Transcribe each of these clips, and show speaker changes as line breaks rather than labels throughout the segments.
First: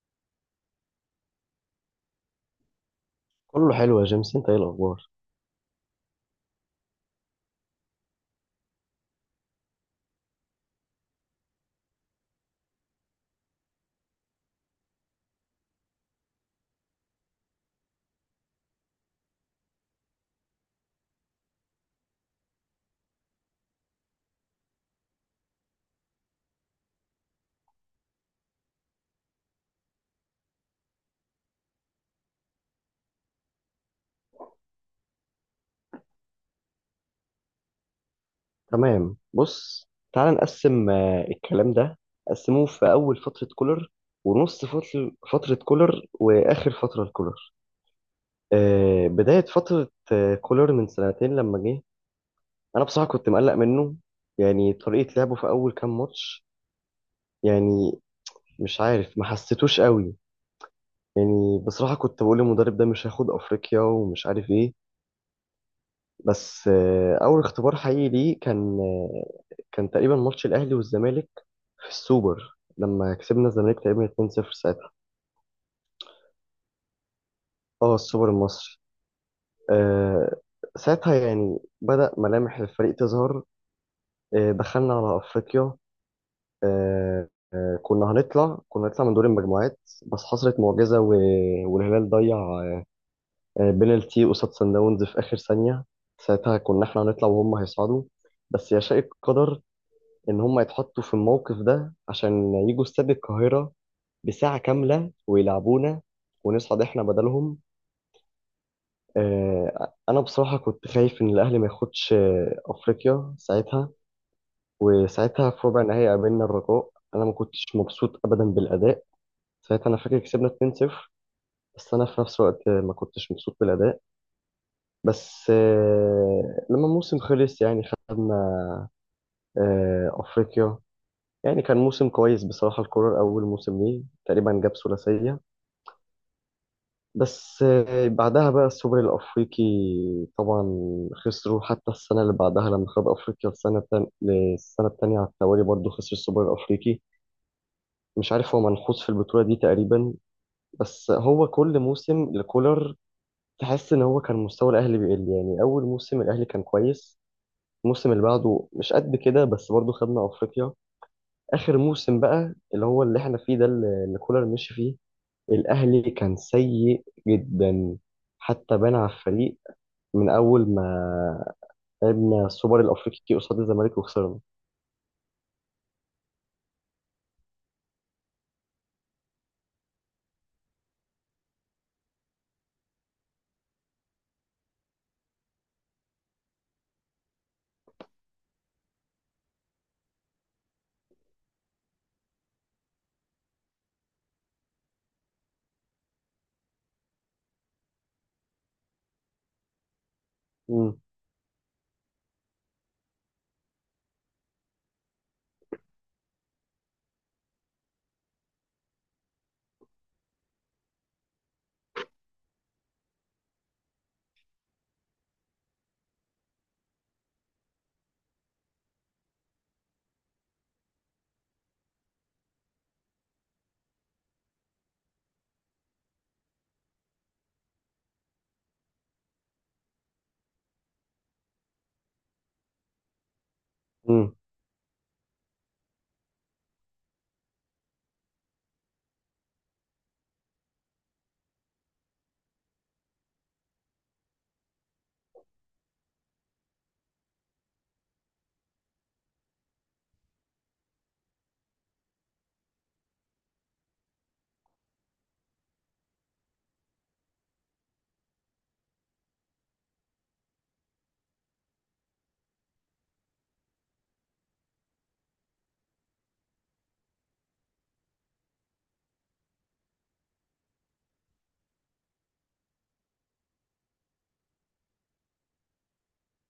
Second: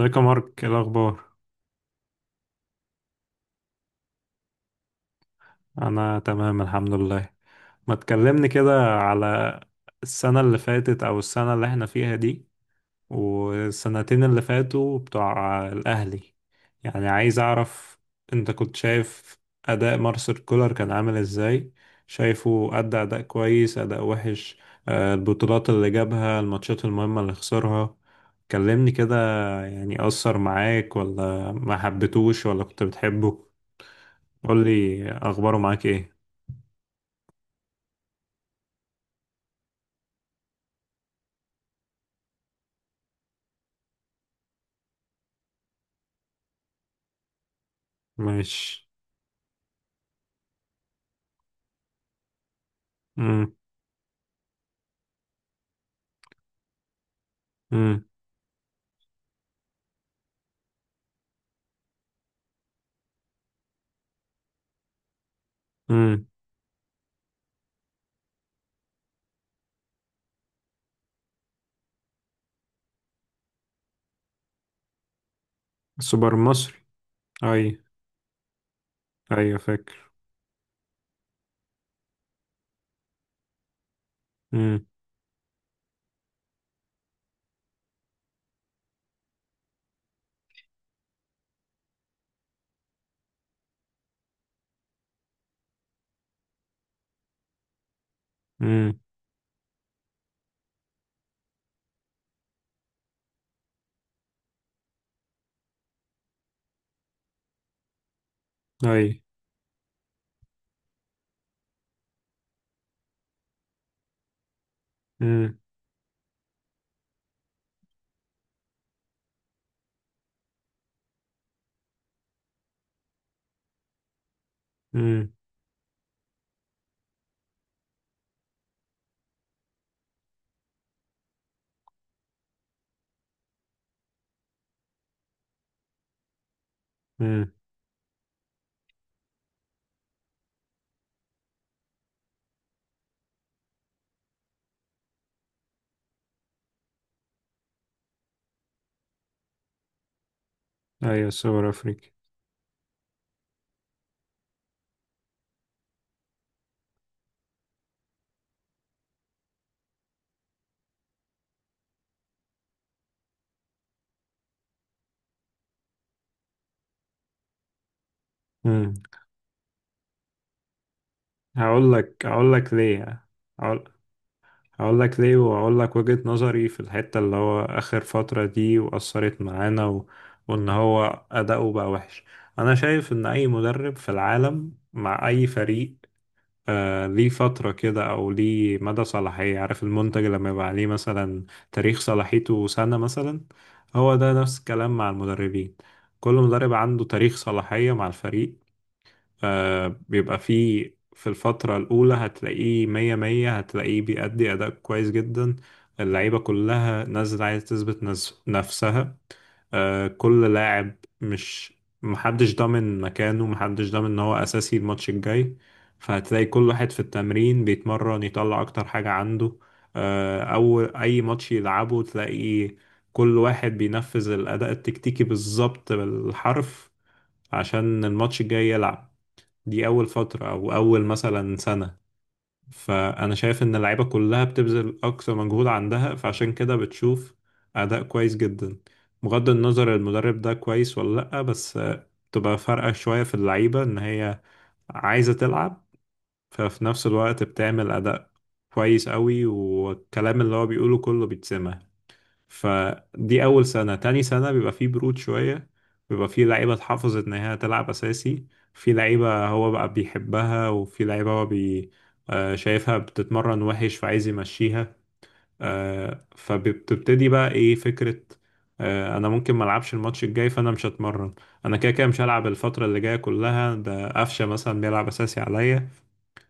ازيك يا مارك، ايه الاخبار؟
كله حلو يا جيمس، انت ايه الاخبار؟
انا تمام الحمد لله. ما تكلمني كده على السنة اللي فاتت او السنة اللي احنا فيها دي والسنتين اللي فاتوا بتوع الاهلي. يعني عايز اعرف، انت كنت شايف اداء مارسيل كولر كان عامل ازاي؟ شايفه ادى اداء كويس اداء وحش؟ البطولات اللي جابها، الماتشات المهمة اللي خسرها، كلمني كده. يعني اثر معاك، ولا ما حبيتوش، ولا كنت بتحبه؟ قول لي اخباره معاك ايه.
تمام. بص، تعال نقسم الكلام ده. قسموه في اول فتره كولر، ونص فتره كولر، واخر فتره لكولر.
ماشي.
بدايه فتره كولر من سنتين لما جه. انا بصراحه كنت مقلق
امم.
منه. يعني طريقه لعبه في اول كام ماتش يعني
امم.
مش عارف، ما حسيتوش قوي. يعني بصراحه كنت بقول المدرب ده مش هياخد افريقيا ومش عارف ايه.
امم.
بس اول اختبار حقيقي ليه كان كان تقريبا ماتش الاهلي والزمالك في السوبر، لما كسبنا الزمالك تقريبا 2-0. ساعتها
سوبر مصري؟ اي.
اه، السوبر المصري.
ايوه، فاكر.
آه ساعتها يعني بدأ ملامح الفريق تظهر.
امم.
دخلنا على أفريقيا. آه كنا هنطلع من دور المجموعات، بس حصلت معجزة والهلال ضيع بينالتي قصاد سان داونز في آخر ثانية. ساعتها كنا احنا هنطلع وهم هيصعدوا، بس
امم.
يشاء القدر إن هم يتحطوا في الموقف ده عشان يجوا استاد القاهرة بساعة كاملة ويلعبونا، ونصعد احنا بدلهم.
اي.
انا بصراحه كنت خايف ان الاهلي ما ياخدش افريقيا ساعتها. وساعتها
امم.
في ربع النهائي قابلنا الرجاء. انا ما كنتش مبسوط ابدا بالاداء. ساعتها انا فاكر كسبنا 2-0، بس انا في نفس الوقت ما كنتش مبسوط بالاداء.
امم.
بس لما الموسم خلص يعني خدنا افريقيا. يعني كان موسم كويس بصراحه، الكوره اول موسم ليه تقريبا جاب ثلاثيه.
امم.
بس بعدها بقى السوبر الأفريقي. طبعا خسروا. حتى السنة اللي بعدها لما خد أفريقيا، السنة التانية على التوالي برضه خسر السوبر الأفريقي. مش عارف هو منحوس في البطولة دي تقريبا، بس
ايوه،
هو
سوبر
كل
افريقي.
موسم لكولر تحس إن هو كان مستوى الأهلي بيقل. يعني أول موسم الأهلي كان كويس، الموسم اللي بعده مش قد كده، بس برضه خدنا أفريقيا. آخر موسم بقى اللي هو اللي إحنا فيه ده، اللي كولر مشي فيه، الأهلي كان سيء جدا. حتى
امم.
بان على الفريق من اول ما
هقول لك
لعبنا
هقول لك
السوبر
ليه.
الافريقي قصاد
هقول
الزمالك وخسرنا.
هقول لك ليه، وهقول لك وجهة نظري في الحتة اللي هو اخر فترة دي واثرت معانا. وان هو اداؤه بقى وحش. انا شايف ان اي مدرب في العالم مع اي فريق، ليه فترة كده، أو ليه مدى صلاحية، عارف المنتج لما يبقى عليه مثلا تاريخ صلاحيته سنة مثلا. هو ده نفس الكلام مع المدربين، كل مدرب عنده تاريخ صلاحية مع الفريق. بيبقى فيه
امم.
في الفترة الأولى هتلاقيه مية مية، هتلاقيه بيأدي أداء كويس جدا. اللعيبة كلها نازلة عايزة تثبت نفسها. كل لاعب، مش محدش ضامن مكانه، محدش ضامن إن هو أساسي الماتش الجاي. فهتلاقي كل واحد في التمرين بيتمرن يطلع أكتر حاجة عنده. أو أي ماتش يلعبه تلاقي كل واحد بينفذ الأداء التكتيكي بالظبط بالحرف عشان الماتش الجاي يلعب. دي أول فترة أو أول مثلا سنة. فأنا شايف إن اللعيبة
امم.
كلها بتبذل أقصى مجهود عندها، فعشان كده بتشوف أداء كويس جدا. بغض النظر المدرب ده كويس ولا لأ، بس تبقى فارقة شوية في اللعيبة إن هي عايزة تلعب. ففي نفس الوقت بتعمل أداء كويس قوي، والكلام اللي هو بيقوله كله بيتسمع. فدي أول سنة. تاني سنة بيبقى فيه برود شوية، بيبقى فيه لعيبة اتحفظت إن هي تلعب أساسي. في لعيبة هو بقى بيحبها، وفي لعيبة هو بي آه، شايفها بتتمرن وحش فعايز يمشيها. فبتبتدي بقى إيه فكرة، أنا ممكن ملعبش الماتش الجاي فأنا مش هتمرن. أنا كده كده مش هلعب الفترة اللي جاية كلها، ده قفشة مثلا بيلعب أساسي عليا.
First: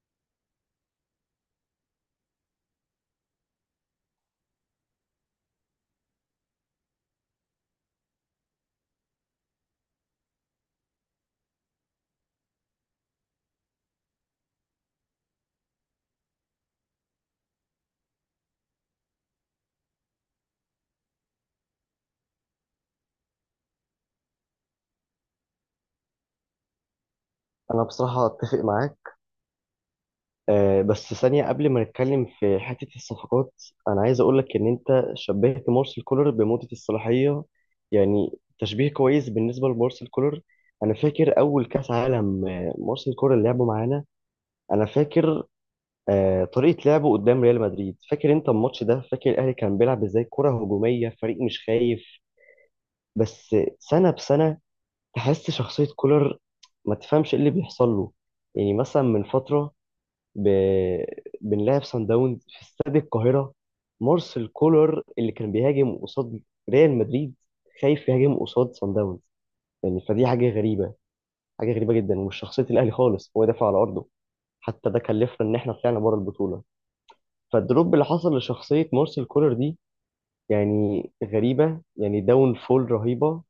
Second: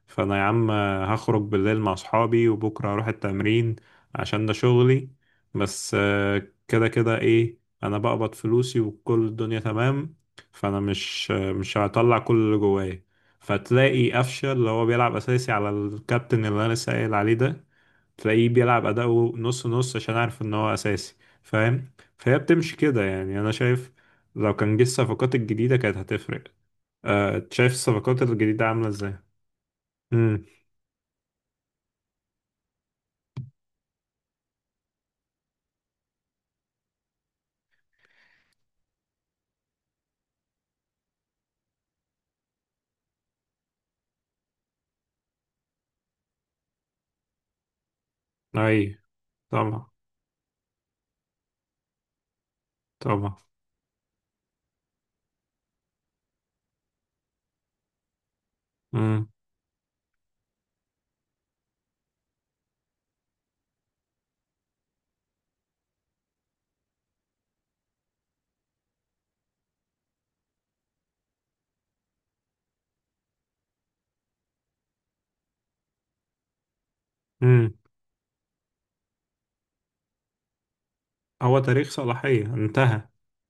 فانا يا عم هخرج بالليل مع اصحابي، وبكره هروح التمرين عشان ده شغلي. بس كده كده ايه، انا بقبض فلوسي وكل الدنيا تمام. فانا مش هطلع كل اللي جوايا. فتلاقي قفشه اللي هو بيلعب اساسي على الكابتن اللي انا لسه قايل عليه ده، تلاقيه بيلعب اداؤه نص نص عشان عارف ان هو اساسي. فاهم؟ فهي بتمشي كده يعني. انا شايف لو كان جه الصفقات الجديده كانت هتفرق. شايف
انا
الصفقات
بصراحه اتفق
الجديده عامله ازاي؟
معاك.
امم.
بس ثانيه قبل ما نتكلم في حته الصفقات، انا عايز اقول لك ان انت شبهت مارسيل كولر بمده الصلاحيه. يعني تشبيه كويس بالنسبه لمارسيل كولر. انا فاكر اول كاس عالم مارسيل كولر لعبه معانا. انا فاكر طريقه لعبه قدام ريال مدريد. فاكر انت الماتش
اي.
ده؟ فاكر الاهلي كان
طبعا،
بيلعب ازاي؟ كره هجوميه، فريق مش خايف.
طبعا.
بس سنه بسنه تحس شخصية كولر، ما تفهمش ايه اللي بيحصل له. يعني مثلا من
امم.
فترة، ب... بنلعب سان داونز في استاد القاهرة، مارسيل كولر اللي كان بيهاجم قصاد ريال مدريد خايف يهاجم قصاد سان داونز. يعني فدي حاجة غريبة، حاجة غريبة جدا، ومش شخصية الأهلي خالص، هو دافع على أرضه. حتى ده كلفنا إن إحنا طلعنا بره البطولة.
امم.
فالدروب اللي حصل لشخصية مارسيل كولر دي يعني
هو
غريبة،
تاريخ
يعني
صلاحية
داون فول
انتهى.
رهيبة.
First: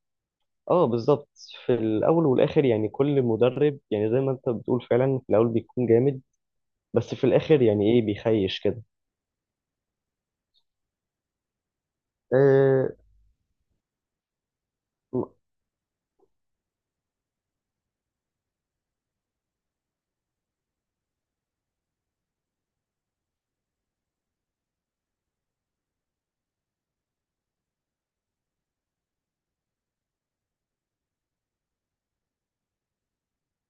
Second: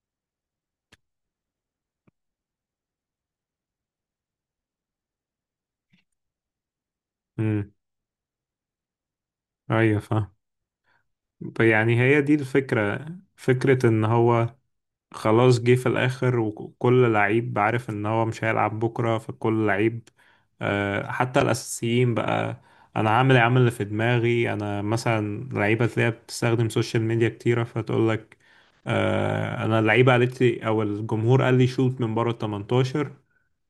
اه بالظبط. في الاول والاخر يعني كل مدرب، يعني زي ما انت بتقول، فعلا في الاول بيكون جامد، بس في الاخر
امم.
يعني ايه بيخيش كده.
ايوه، فاهم. يعني هي دي
أه.
الفكرة، فكرة ان هو
م-
خلاص جه في الآخر، وكل لعيب عارف إن هو مش هيلعب بكرة، فكل لعيب، حتى الأساسيين بقى. أنا عامل يا عم اللي في دماغي، أنا مثلا لعيبة تلاقيها بتستخدم سوشيال ميديا كتيرة، فتقولك أنا اللعيبة قالت لي أو الجمهور قال لي شوت من بره ال 18،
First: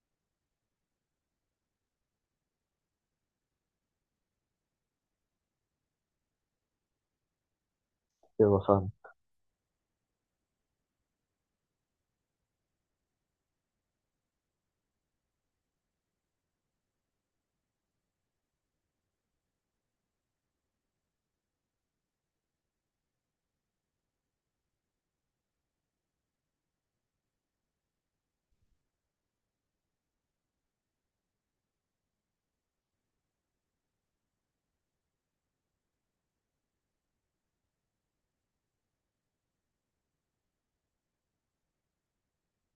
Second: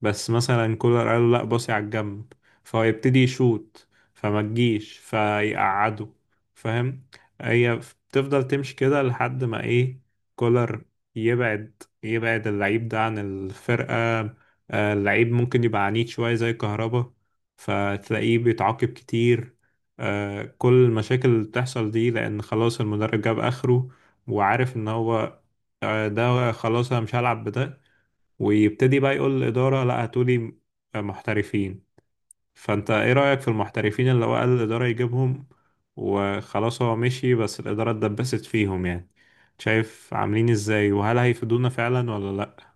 بس مثلا كولر قال له لأ، باصي على الجنب. فهو يبتدي يشوت، فما تجيش فيقعده. فاهم؟ هي بتفضل
ايوه،
تمشي
فاهم.
كده لحد ما إيه، كولر يبعد اللعيب ده عن الفرقة. اللعيب ممكن يبقى عنيد شوية زي كهربا، فتلاقيه بيتعاقب كتير. كل المشاكل اللي بتحصل دي لأن خلاص المدرب جاب آخره وعارف إن هو ده خلاص أنا مش هلعب بده. ويبتدي بقى يقول للإدارة لا، هاتولي محترفين. فانت ايه رأيك في المحترفين اللي هو قال الإدارة يجيبهم، وخلاص هو مشي بس الإدارة اتدبست فيهم يعني؟ شايف عاملين ازاي، وهل هيفيدونا فعلا ولا لأ؟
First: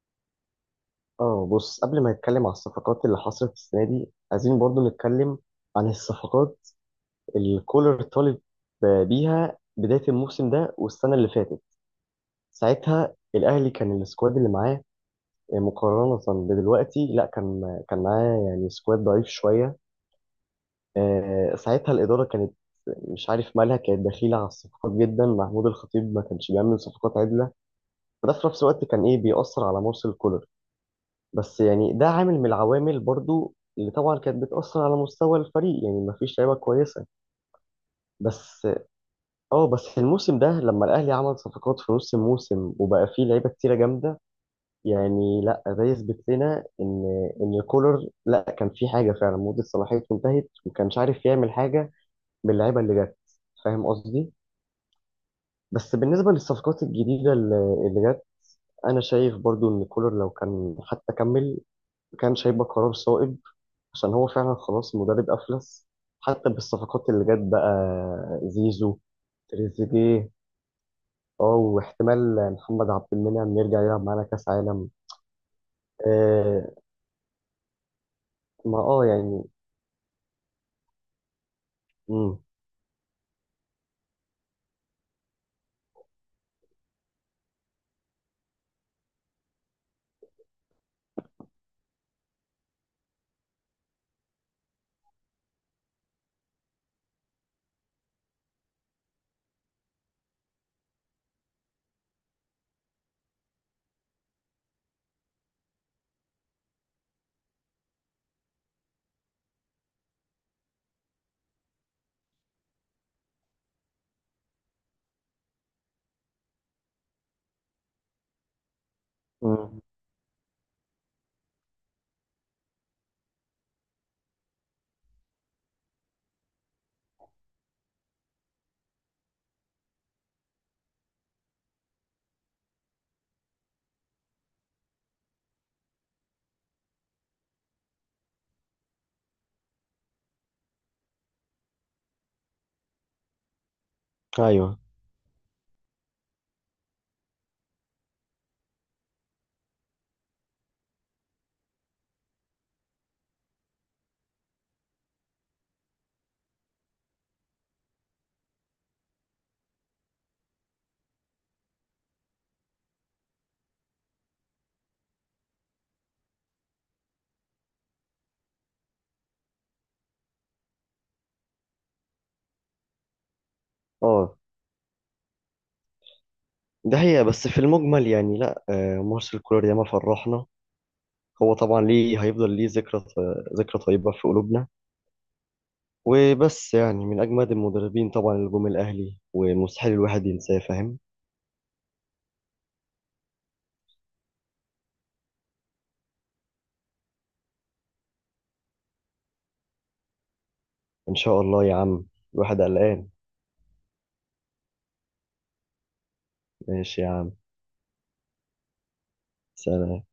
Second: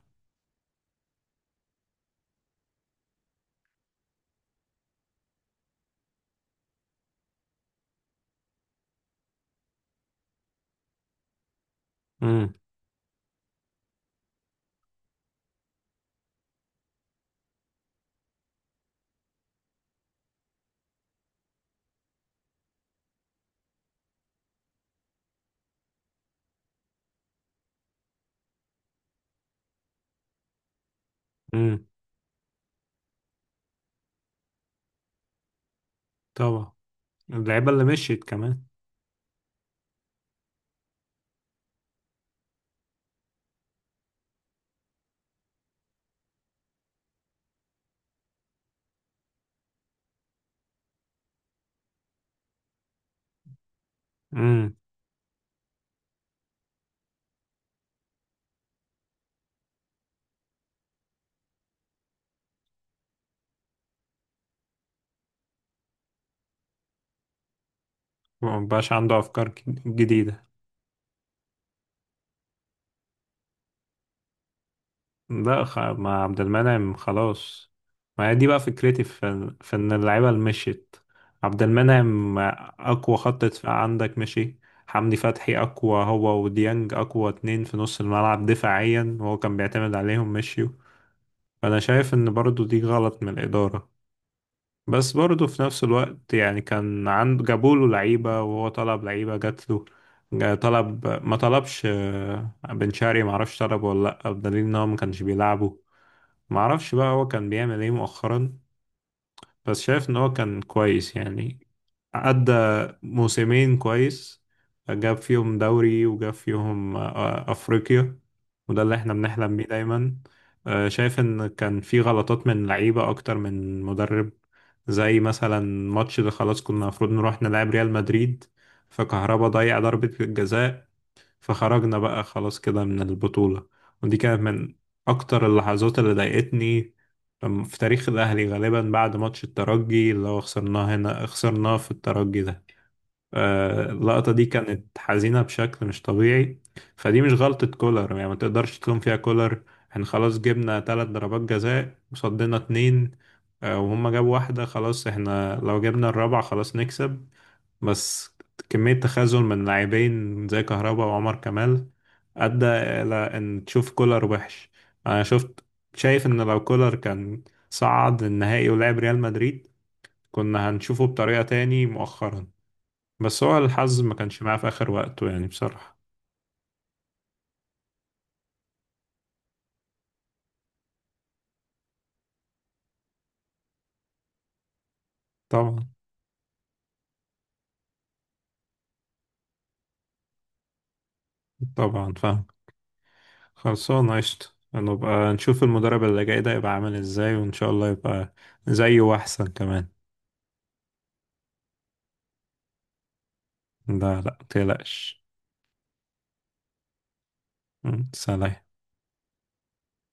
اه بص، قبل ما نتكلم على الصفقات اللي حصلت السنه دي، عايزين برضو نتكلم عن الصفقات اللي كولر طالب بيها بدايه الموسم ده والسنه اللي فاتت.
امم.
ساعتها الاهلي كان السكواد اللي معاه مقارنه بدلوقتي، لا كان معاه يعني سكواد ضعيف شويه. ساعتها الإدارة كانت مش عارف مالها، كانت دخيلة على الصفقات جدا. محمود الخطيب ما كانش بيعمل صفقات عدلة، وده في نفس الوقت كان إيه بيأثر على مرسل كولر. بس
امم.
يعني ده عامل من العوامل برضو اللي طبعا كانت بتأثر على مستوى الفريق. يعني ما فيش لعيبة
طبعا
كويسة.
اللعيبة اللي مشيت كمان.
بس اه بس الموسم ده، لما الأهلي عمل صفقات في نص الموسم وبقى فيه لعيبة كتيرة جامدة، يعني لا ده يثبت لنا إن كولر لا كان في حاجة، فعلا مدة صلاحيته انتهت وما كانش عارف يعمل حاجة باللعيبة اللي جت. فاهم قصدي؟
امم.
بس بالنسبة للصفقات الجديدة اللي جت، أنا شايف برضو إن كولر لو كان حتى كمل كان هيبقى قرار صائب، عشان هو فعلا خلاص مدرب أفلس حتى بالصفقات اللي جت بقى.
مبقاش
زيزو،
عنده أفكار
تريزيجيه،
جديدة.
اه واحتمال محمد عبد المنعم يرجع يلعب معانا كأس عالم.
لا، ما عبد
آه.
المنعم خلاص. ما هي دي بقى
ما
فكرتي
اه يعني.
في ان اللعيبه اللي مشيت. عبد المنعم
مم.
اقوى خط دفاع عندك مشي، حمدي فتحي اقوى هو وديانج اقوى اتنين في نص الملعب دفاعيا وهو كان بيعتمد عليهم، مشيوا. فانا شايف ان برضو دي غلط من الاداره. بس برضو في نفس الوقت يعني كان عنده، جابوله لعيبه وهو طلب لعيبه جات له. طلب ما طلبش بن شرقي، معرفش طلبه ولا لا، بدليل ان هو ما كانش بيلعبه. معرفش بقى هو كان بيعمل ايه مؤخرا. بس شايف ان هو كان كويس يعني، أدى موسمين كويس، جاب فيهم دوري وجاب فيهم أفريقيا، وده اللي احنا بنحلم بيه
مم.
دايما. شايف ان كان في غلطات من لعيبة أكتر من مدرب، زي مثلا ماتش اللي خلاص كنا المفروض نروح نلعب ريال مدريد، فكهربا ضيع ضربة الجزاء، فخرجنا بقى خلاص كده من البطولة. ودي كانت من أكتر اللحظات اللي ضايقتني في تاريخ الأهلي، غالبا بعد ماتش الترجي اللي هو خسرناه هنا، خسرناه في الترجي ده. اللقطة دي
ايوه.
كانت حزينة بشكل مش طبيعي. فدي مش غلطة كولر يعني، ما تقدرش تلوم فيها كولر. احنا خلاص جبنا 3 ضربات جزاء وصدنا اتنين، وهم جابوا واحدة، خلاص احنا لو جبنا الرابعة خلاص نكسب. بس كمية تخاذل من لاعبين زي كهربا وعمر كمال أدى إلى إن تشوف كولر وحش. أنا شفت، شايف إن لو كولر كان صعد النهائي ولعب ريال مدريد، كنا هنشوفه بطريقة تاني مؤخرا. بس هو الحظ ما
اه
كانش معاه في آخر وقته يعني بصراحة.
ده هي، بس في المجمل يعني لا، مارسيل كولر ياما فرحنا. هو طبعا ليه هيفضل ليه ذكرى، ذكرى طيبة في قلوبنا.
طبعا،
وبس يعني من أجمد المدربين طبعا اللي جم الأهلي، ومستحيل الواحد ينساه. فاهم.
طبعا فاهم. خلصانة قشطة. نبقى نشوف المدرب اللي جاي ده يبقى عامل ازاي، وإن شاء الله يبقى زيه وأحسن كمان.
إن شاء الله يا عم. الواحد قلقان.
لا، لا، متقلقش.
ماشي يا عم.
سلام.
سلام.